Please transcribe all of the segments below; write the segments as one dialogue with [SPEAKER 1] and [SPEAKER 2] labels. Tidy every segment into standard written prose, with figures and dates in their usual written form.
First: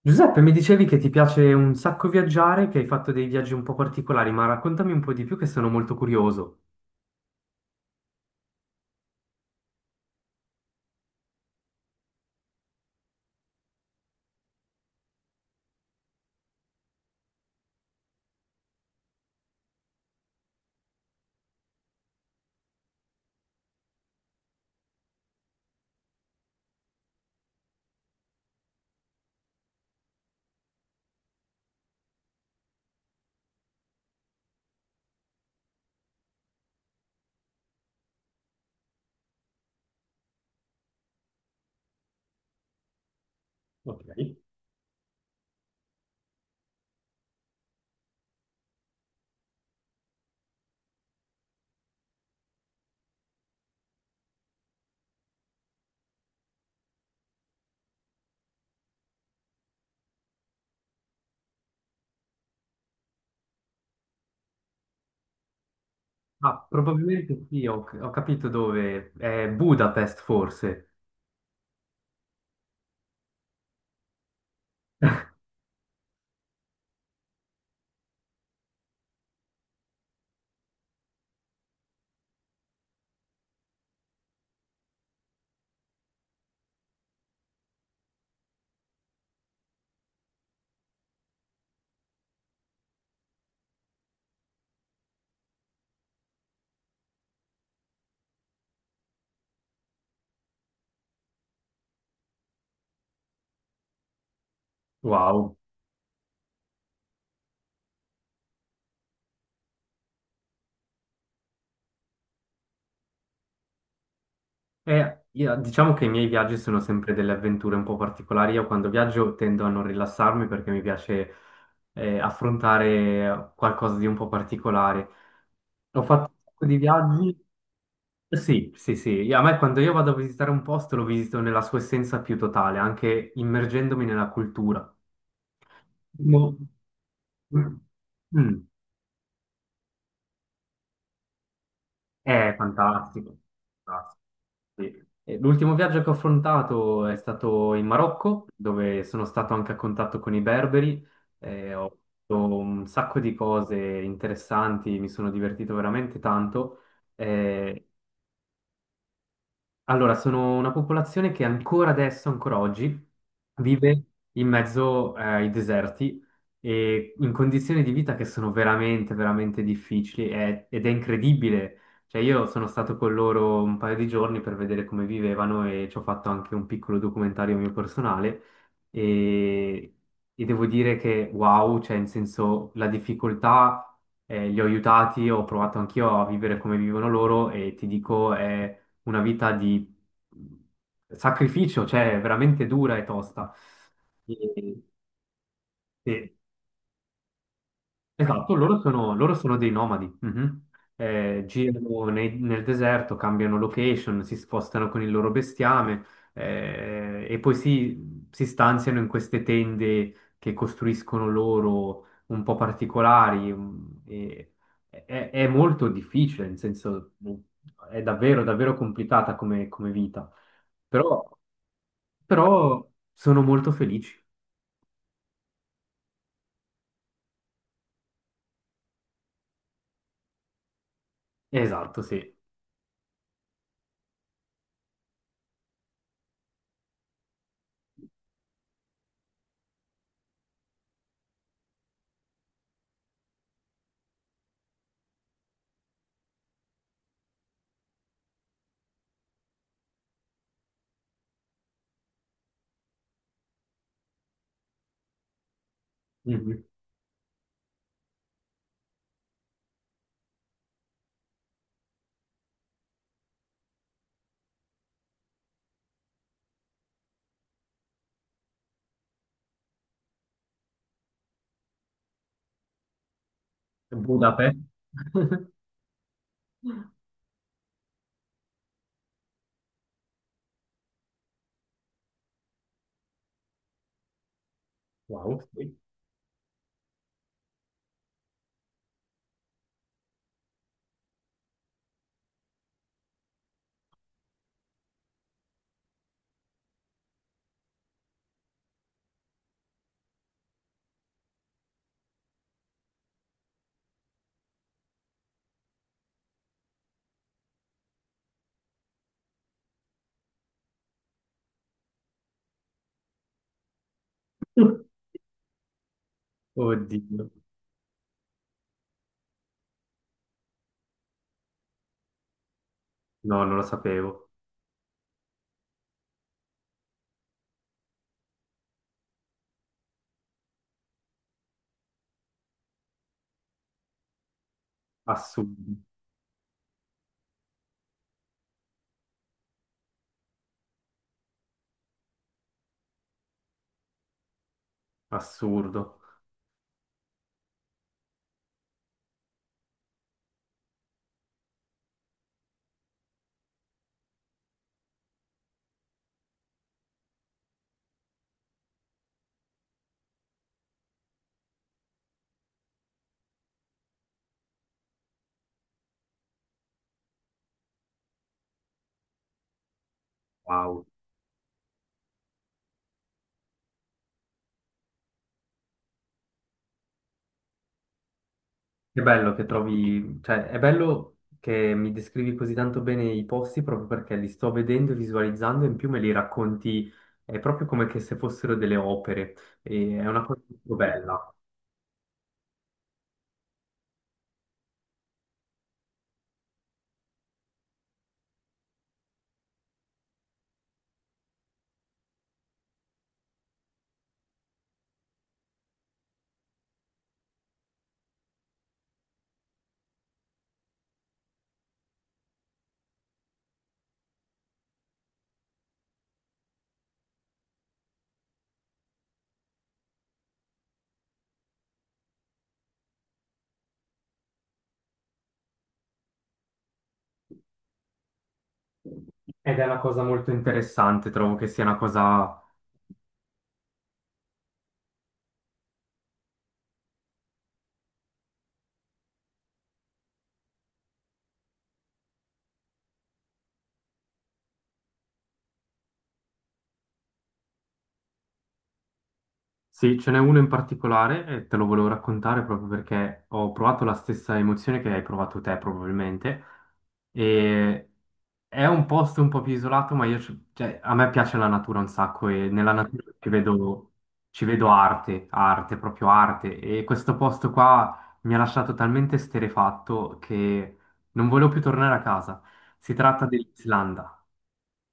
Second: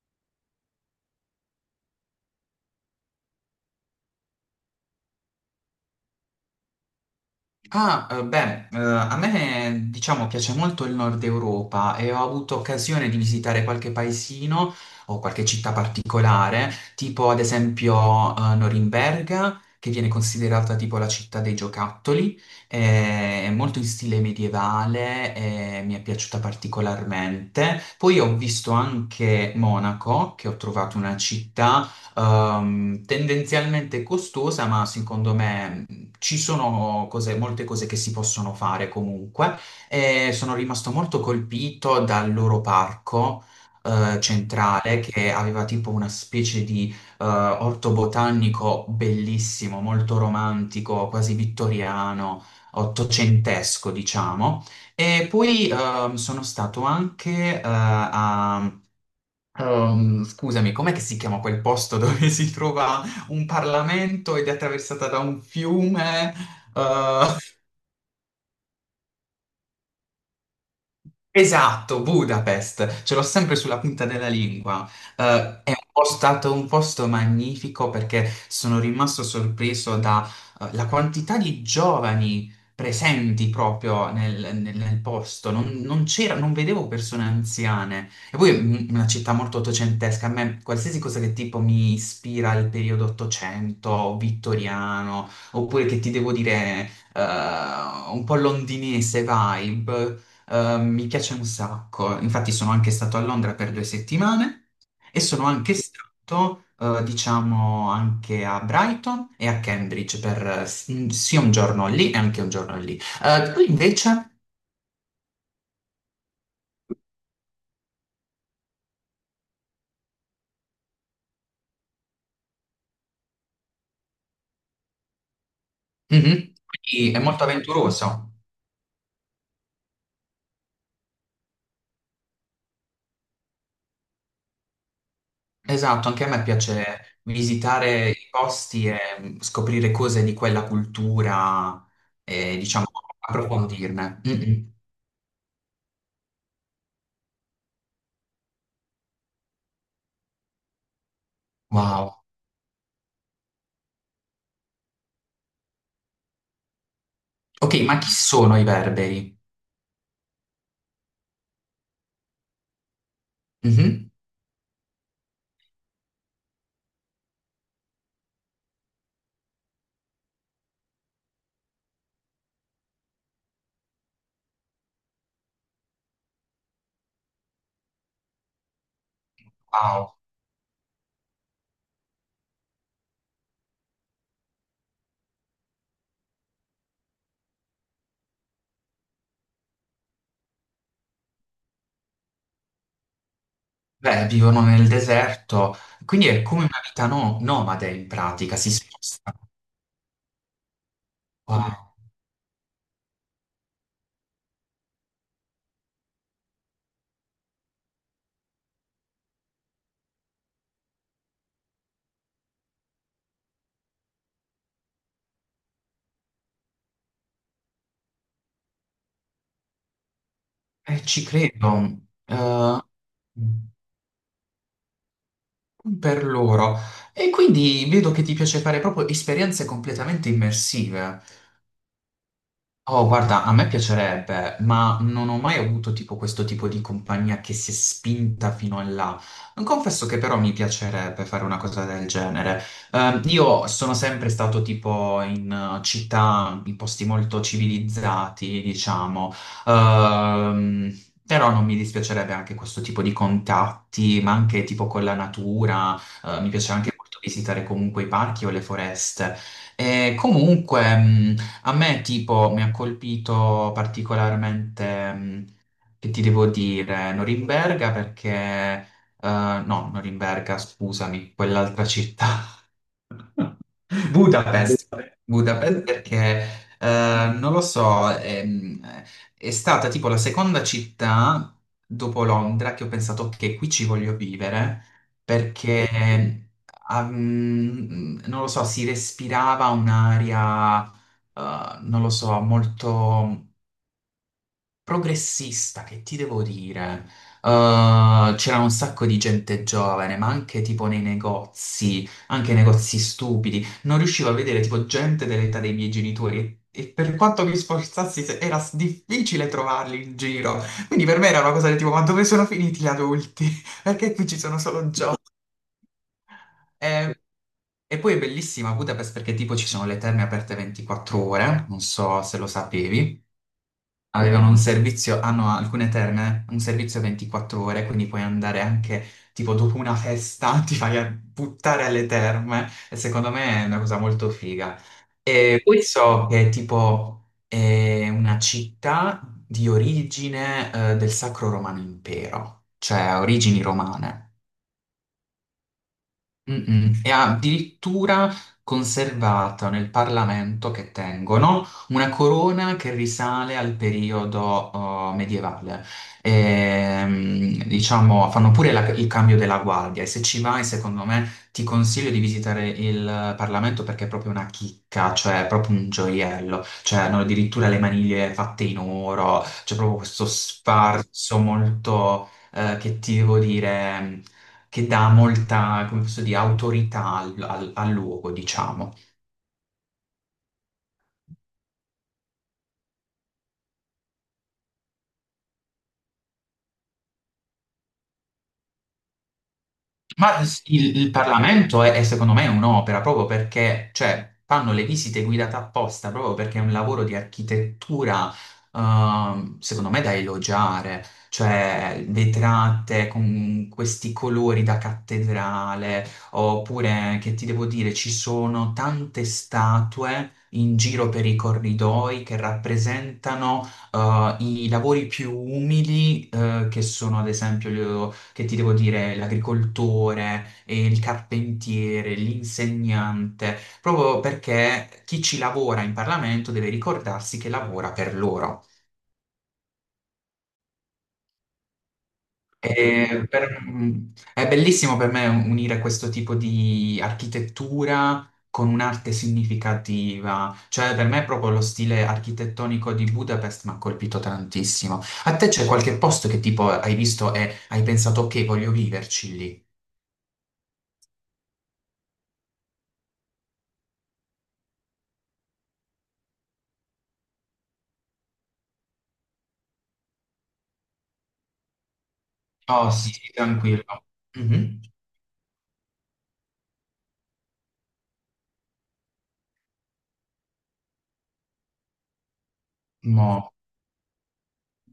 [SPEAKER 1] Giuseppe, mi dicevi che ti piace un sacco viaggiare, che hai fatto dei viaggi un po' particolari, ma raccontami un po' di più che sono molto curioso.
[SPEAKER 2] A me diciamo piace molto il nord Europa e ho avuto occasione di visitare qualche paesino o qualche città particolare, tipo ad esempio Norimberga, che viene considerata tipo la città dei giocattoli. È molto in stile medievale e mi è piaciuta particolarmente. Poi ho visto anche Monaco, che ho trovato una città tendenzialmente costosa, ma secondo me, molte cose che si possono fare comunque. E sono rimasto molto colpito dal loro parco
[SPEAKER 1] Ok.
[SPEAKER 2] centrale, che aveva tipo una specie di orto botanico bellissimo, molto romantico, quasi vittoriano, ottocentesco, diciamo. E poi sono stato anche a scusami, com'è che si chiama quel posto dove si trova un Parlamento ed è attraversata da un fiume?
[SPEAKER 1] Ah,
[SPEAKER 2] Eh,
[SPEAKER 1] probabilmente sì, ho capito dove. È Budapest, forse.
[SPEAKER 2] Esatto, Budapest, ce l'ho sempre sulla punta della lingua. È un po' stato un posto magnifico perché sono rimasto sorpreso dalla quantità di giovani presenti proprio nel posto. Non c'era, non vedevo persone anziane. E poi una città molto ottocentesca. A me qualsiasi cosa che tipo mi ispira al periodo ottocento, vittoriano, oppure, che ti devo dire, un po' londinese vibe. Mi piace un sacco, infatti sono anche stato a Londra per due settimane e sono
[SPEAKER 1] Wow.
[SPEAKER 2] anche stato, diciamo, anche a Brighton e a Cambridge per sia un giorno lì e anche un giorno lì. Qui invece,
[SPEAKER 1] Diciamo che i miei viaggi sono sempre delle avventure un po' particolari. Io quando viaggio tendo a non rilassarmi perché mi piace affrontare qualcosa di un po' particolare. Ho fatto un
[SPEAKER 2] mhm,
[SPEAKER 1] sacco di
[SPEAKER 2] qui è molto
[SPEAKER 1] viaggi.
[SPEAKER 2] avventuroso.
[SPEAKER 1] Sì, sì, sì. A me quando io vado a visitare un posto lo visito nella sua essenza più totale, anche immergendomi nella cultura.
[SPEAKER 2] Esatto, anche a me
[SPEAKER 1] Mo-
[SPEAKER 2] piace visitare i
[SPEAKER 1] Mm.
[SPEAKER 2] posti e, scoprire cose di quella cultura
[SPEAKER 1] È
[SPEAKER 2] e, diciamo,
[SPEAKER 1] fantastico.
[SPEAKER 2] approfondirne. Mm, mm.
[SPEAKER 1] Sì. E l'ultimo viaggio che ho affrontato è stato in Marocco, dove sono stato anche a contatto con i berberi, e ho
[SPEAKER 2] Wow.
[SPEAKER 1] fatto un sacco di cose interessanti, mi sono divertito veramente tanto.
[SPEAKER 2] Ok,
[SPEAKER 1] Eh,
[SPEAKER 2] ma chi sono i berberi?
[SPEAKER 1] allora, sono una popolazione che ancora adesso, ancora oggi, vive
[SPEAKER 2] Mhm.
[SPEAKER 1] in mezzo ai deserti e in condizioni di vita che sono veramente, veramente difficili ed è incredibile. Cioè, io sono stato con loro un paio di giorni per vedere come vivevano e ci ho fatto anche un piccolo documentario mio personale, e,
[SPEAKER 2] Wow.
[SPEAKER 1] e devo dire che wow, cioè, in senso, la difficoltà li ho aiutati, ho provato anch'io a vivere come vivono loro e ti dico è una vita di mhmm, sacrificio, cioè veramente dura e tosta.
[SPEAKER 2] Beh, vivono
[SPEAKER 1] E-
[SPEAKER 2] nel deserto, quindi
[SPEAKER 1] e-
[SPEAKER 2] è come una vita nomade in
[SPEAKER 1] esatto,
[SPEAKER 2] pratica, si
[SPEAKER 1] loro sono, loro
[SPEAKER 2] spostano.
[SPEAKER 1] sono dei nomadi. Mhm.
[SPEAKER 2] Wow,
[SPEAKER 1] Nel deserto, cambiano location, si spostano con il loro bestiame, e poi si stanziano in queste tende che costruiscono loro un po' particolari. È, è molto difficile, nel senso, è davvero, davvero complicata come, come vita.
[SPEAKER 2] ci
[SPEAKER 1] Però
[SPEAKER 2] credo.
[SPEAKER 1] però sono
[SPEAKER 2] Mm,
[SPEAKER 1] molto felici.
[SPEAKER 2] per loro. E quindi vedo che ti piace fare proprio esperienze completamente immersive.
[SPEAKER 1] Esatto, sì.
[SPEAKER 2] Oh, guarda, a me piacerebbe, ma non ho mai avuto tipo questo tipo di compagnia che si è spinta fino in là. Confesso che però mi piacerebbe fare una cosa del genere. Io sono sempre stato tipo in città, in posti molto civilizzati, diciamo. Ehm, però non mi dispiacerebbe anche questo tipo di contatti, ma anche tipo con la natura. Mi
[SPEAKER 1] Mhm.
[SPEAKER 2] piace anche molto visitare comunque i parchi o le foreste. E comunque, a me tipo mi ha colpito particolarmente, che ti devo dire, Norimberga perché, no, Norimberga, scusami, quell'altra città,
[SPEAKER 1] Budapest.
[SPEAKER 2] Budapest, Budapest perché, non lo so, stata tipo la seconda città dopo Londra che ho pensato che qui ci voglio vivere,
[SPEAKER 1] Wow, sì.
[SPEAKER 2] perché, ah, mm, non lo so, si respirava un'aria, non lo so, molto progressista, che ti devo dire? C'era un sacco di gente giovane, ma anche tipo nei negozi, anche nei negozi stupidi. Non riuscivo a vedere tipo gente dell'età dei miei genitori. E per quanto mi sforzassi, difficile trovarli in giro. Quindi per me era una cosa del tipo, ma dove sono finiti gli adulti? Perché qui ci sono solo giovani? Eh,
[SPEAKER 1] Oddio.
[SPEAKER 2] E poi è bellissima Budapest perché tipo ci sono le terme aperte 24 ore, non so se lo sapevi.
[SPEAKER 1] No, non lo sapevo.
[SPEAKER 2] Avevano un servizio, hanno alcune terme, un servizio 24 ore, quindi puoi andare anche, tipo, dopo una festa, ti vai a buttare alle terme, e secondo me è una cosa molto figa. E
[SPEAKER 1] Assurdo,
[SPEAKER 2] poi so che, tipo, è una città di origine, del Sacro Romano Impero, cioè ha origini romane.
[SPEAKER 1] assurdo.
[SPEAKER 2] Mm-mm. È addirittura conservata nel Parlamento, che tengono una corona che risale al periodo, medievale. Diciamo, fanno pure il cambio della guardia e, se ci vai, secondo me, ti consiglio di visitare il Parlamento perché è proprio una chicca, cioè è proprio un gioiello. Cioè, hanno addirittura le maniglie fatte in oro, c'è proprio questo
[SPEAKER 1] Wow.
[SPEAKER 2] sfarzo molto, che ti devo dire, che dà molta, come posso dire, autorità al luogo, diciamo.
[SPEAKER 1] È bello che trovi, cioè è bello che mi descrivi così tanto bene i posti, proprio perché li sto vedendo e visualizzando e in più me li racconti, è proprio come che se fossero delle opere. E è una cosa molto
[SPEAKER 2] Il
[SPEAKER 1] bella.
[SPEAKER 2] Parlamento è secondo me un'opera proprio perché, cioè, fanno le visite guidate apposta proprio perché è un lavoro di architettura, secondo me da elogiare, cioè vetrate con questi colori da cattedrale, oppure, che ti devo dire, ci sono tante statue in giro per i corridoi che rappresentano, i lavori più umili, che sono ad esempio, che ti devo dire, l'agricoltore, il carpentiere, l'insegnante, proprio perché chi ci lavora in Parlamento deve ricordarsi che lavora per loro.
[SPEAKER 1] Ed è una cosa molto interessante, trovo che sia una cosa.
[SPEAKER 2] E per- è bellissimo per me unire questo tipo di architettura con un'arte significativa, cioè per me proprio lo stile architettonico di Budapest mi ha colpito tantissimo. A te c'è qualche posto che tipo hai visto e hai pensato ok, voglio viverci lì?
[SPEAKER 1] Sì, ce n'è uno in particolare e te lo volevo raccontare proprio perché ho provato la stessa emozione che hai provato te probabilmente, e è un posto un po' più isolato, ma cioè, a me piace la natura un sacco e nella
[SPEAKER 2] Oh
[SPEAKER 1] natura
[SPEAKER 2] sì, tranquillo.
[SPEAKER 1] ci vedo
[SPEAKER 2] Mhm.
[SPEAKER 1] arte, arte, proprio arte, e questo posto qua mi ha lasciato talmente esterrefatto che non volevo più tornare a casa. Si tratta
[SPEAKER 2] Mo,
[SPEAKER 1] dell'Islanda.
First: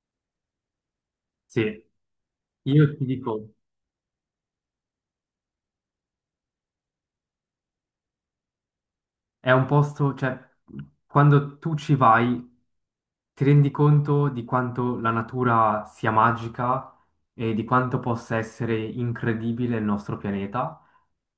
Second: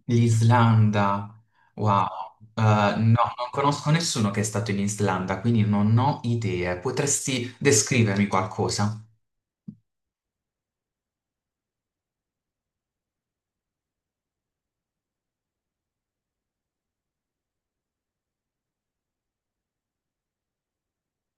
[SPEAKER 2] l'Islanda,
[SPEAKER 1] Sì.
[SPEAKER 2] wow.
[SPEAKER 1] Io
[SPEAKER 2] No,
[SPEAKER 1] ti
[SPEAKER 2] mm, non
[SPEAKER 1] dico,
[SPEAKER 2] conosco nessuno che è stato in Islanda, quindi non ho idee. Potresti descrivermi qualcosa?
[SPEAKER 1] è un posto, cioè, quando tu ci vai ti rendi conto di quanto la natura sia magica e di quanto possa essere incredibile il nostro pianeta,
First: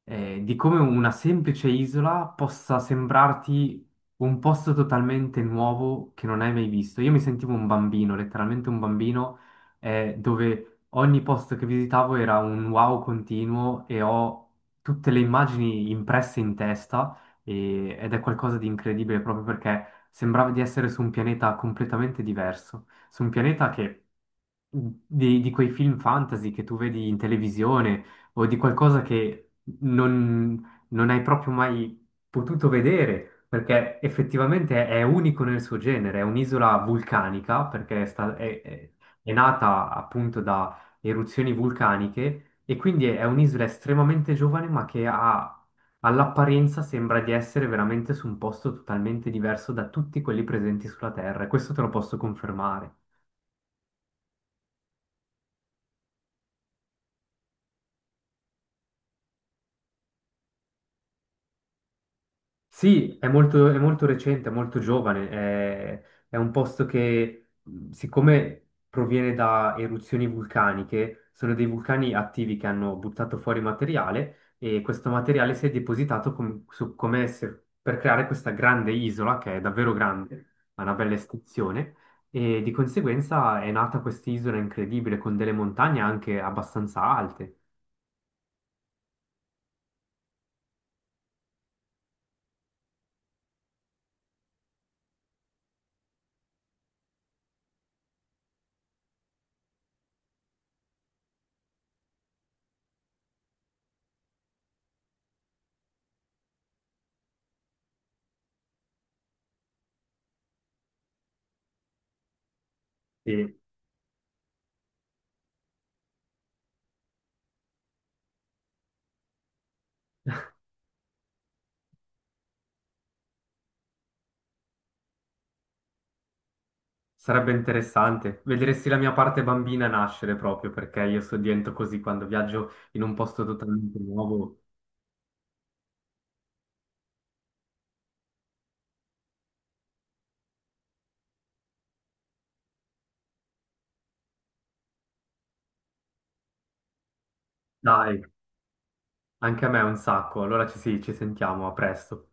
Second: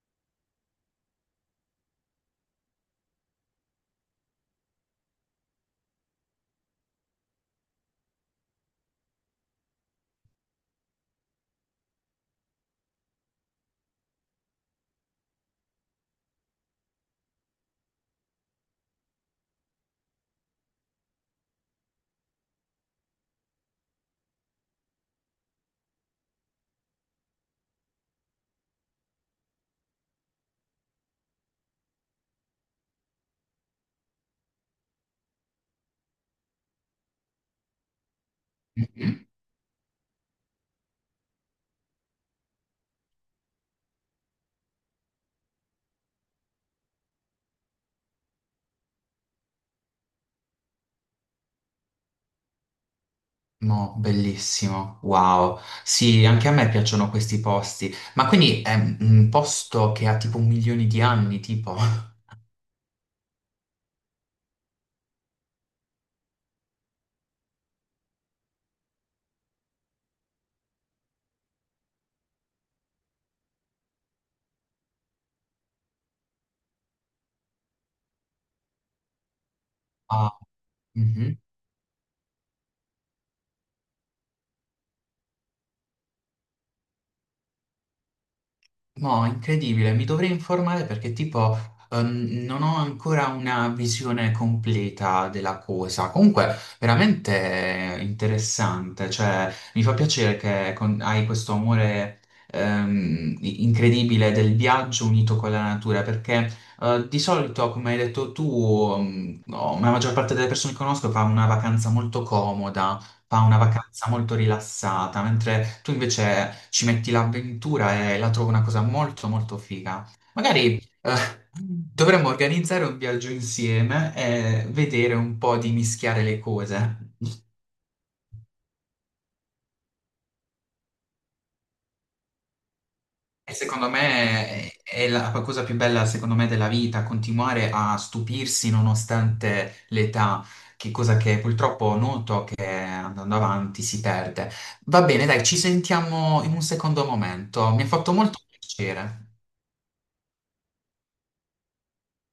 [SPEAKER 1] di come una semplice isola possa sembrarti un posto totalmente nuovo che non hai mai visto. Io mi sentivo un bambino, letteralmente un bambino, dove ogni posto che visitavo era un wow continuo, e ho tutte le immagini impresse in testa, ed è qualcosa di incredibile proprio perché sembrava di essere su un pianeta completamente diverso, su un pianeta che di quei film fantasy che tu vedi in televisione o di qualcosa che non hai proprio mai potuto vedere, perché effettivamente è unico nel suo genere, è un'isola vulcanica, perché è, sta-
[SPEAKER 2] Mhm.
[SPEAKER 1] è nata appunto da eruzioni vulcaniche e quindi è un'isola estremamente giovane, ma che ha all'apparenza, sembra di essere veramente su un posto totalmente diverso da tutti quelli presenti sulla Terra, e questo te lo posso confermare.
[SPEAKER 2] Mo, bellissimo, wow. Sì, anche a me piacciono questi posti, ma quindi è un posto che ha tipo milioni di anni, tipo...
[SPEAKER 1] Sì, è molto recente, è molto giovane, è un posto che, siccome proviene da eruzioni vulcaniche, sono dei vulcani attivi che hanno buttato fuori materiale e questo materiale si è depositato com- su- come se- per creare questa grande isola, che è davvero
[SPEAKER 2] Ah,
[SPEAKER 1] grande, ha una bella
[SPEAKER 2] mhm.
[SPEAKER 1] estensione, e di conseguenza è nata quest'isola incredibile con delle montagne anche abbastanza alte.
[SPEAKER 2] No, incredibile, mi dovrei informare perché tipo, non ho ancora una visione completa della cosa. Comunque, veramente interessante, cioè mi fa piacere che hai questo amore, incredibile, del viaggio unito con la natura, perché, di solito, come hai detto tu, no, la maggior parte delle persone che conosco fa una vacanza molto comoda, fa una vacanza molto rilassata, mentre tu invece ci metti l'avventura e la trovo una cosa molto molto figa. Magari dovremmo organizzare un viaggio insieme e vedere un po' di mischiare le cose.
[SPEAKER 1] Sarebbe interessante. Vedresti la mia parte bambina nascere proprio perché io sto dentro così quando viaggio in un posto
[SPEAKER 2] E secondo
[SPEAKER 1] totalmente
[SPEAKER 2] me
[SPEAKER 1] nuovo.
[SPEAKER 2] è la cosa più bella, secondo me, della vita, continuare a stupirsi nonostante l'età, che cosa che purtroppo noto che andando avanti si perde. Va bene, dai, ci sentiamo in un secondo momento. Mi ha fatto
[SPEAKER 1] Dai,
[SPEAKER 2] molto piacere.
[SPEAKER 1] anche a me è un sacco. Allora ci, sì, ci sentiamo, a presto.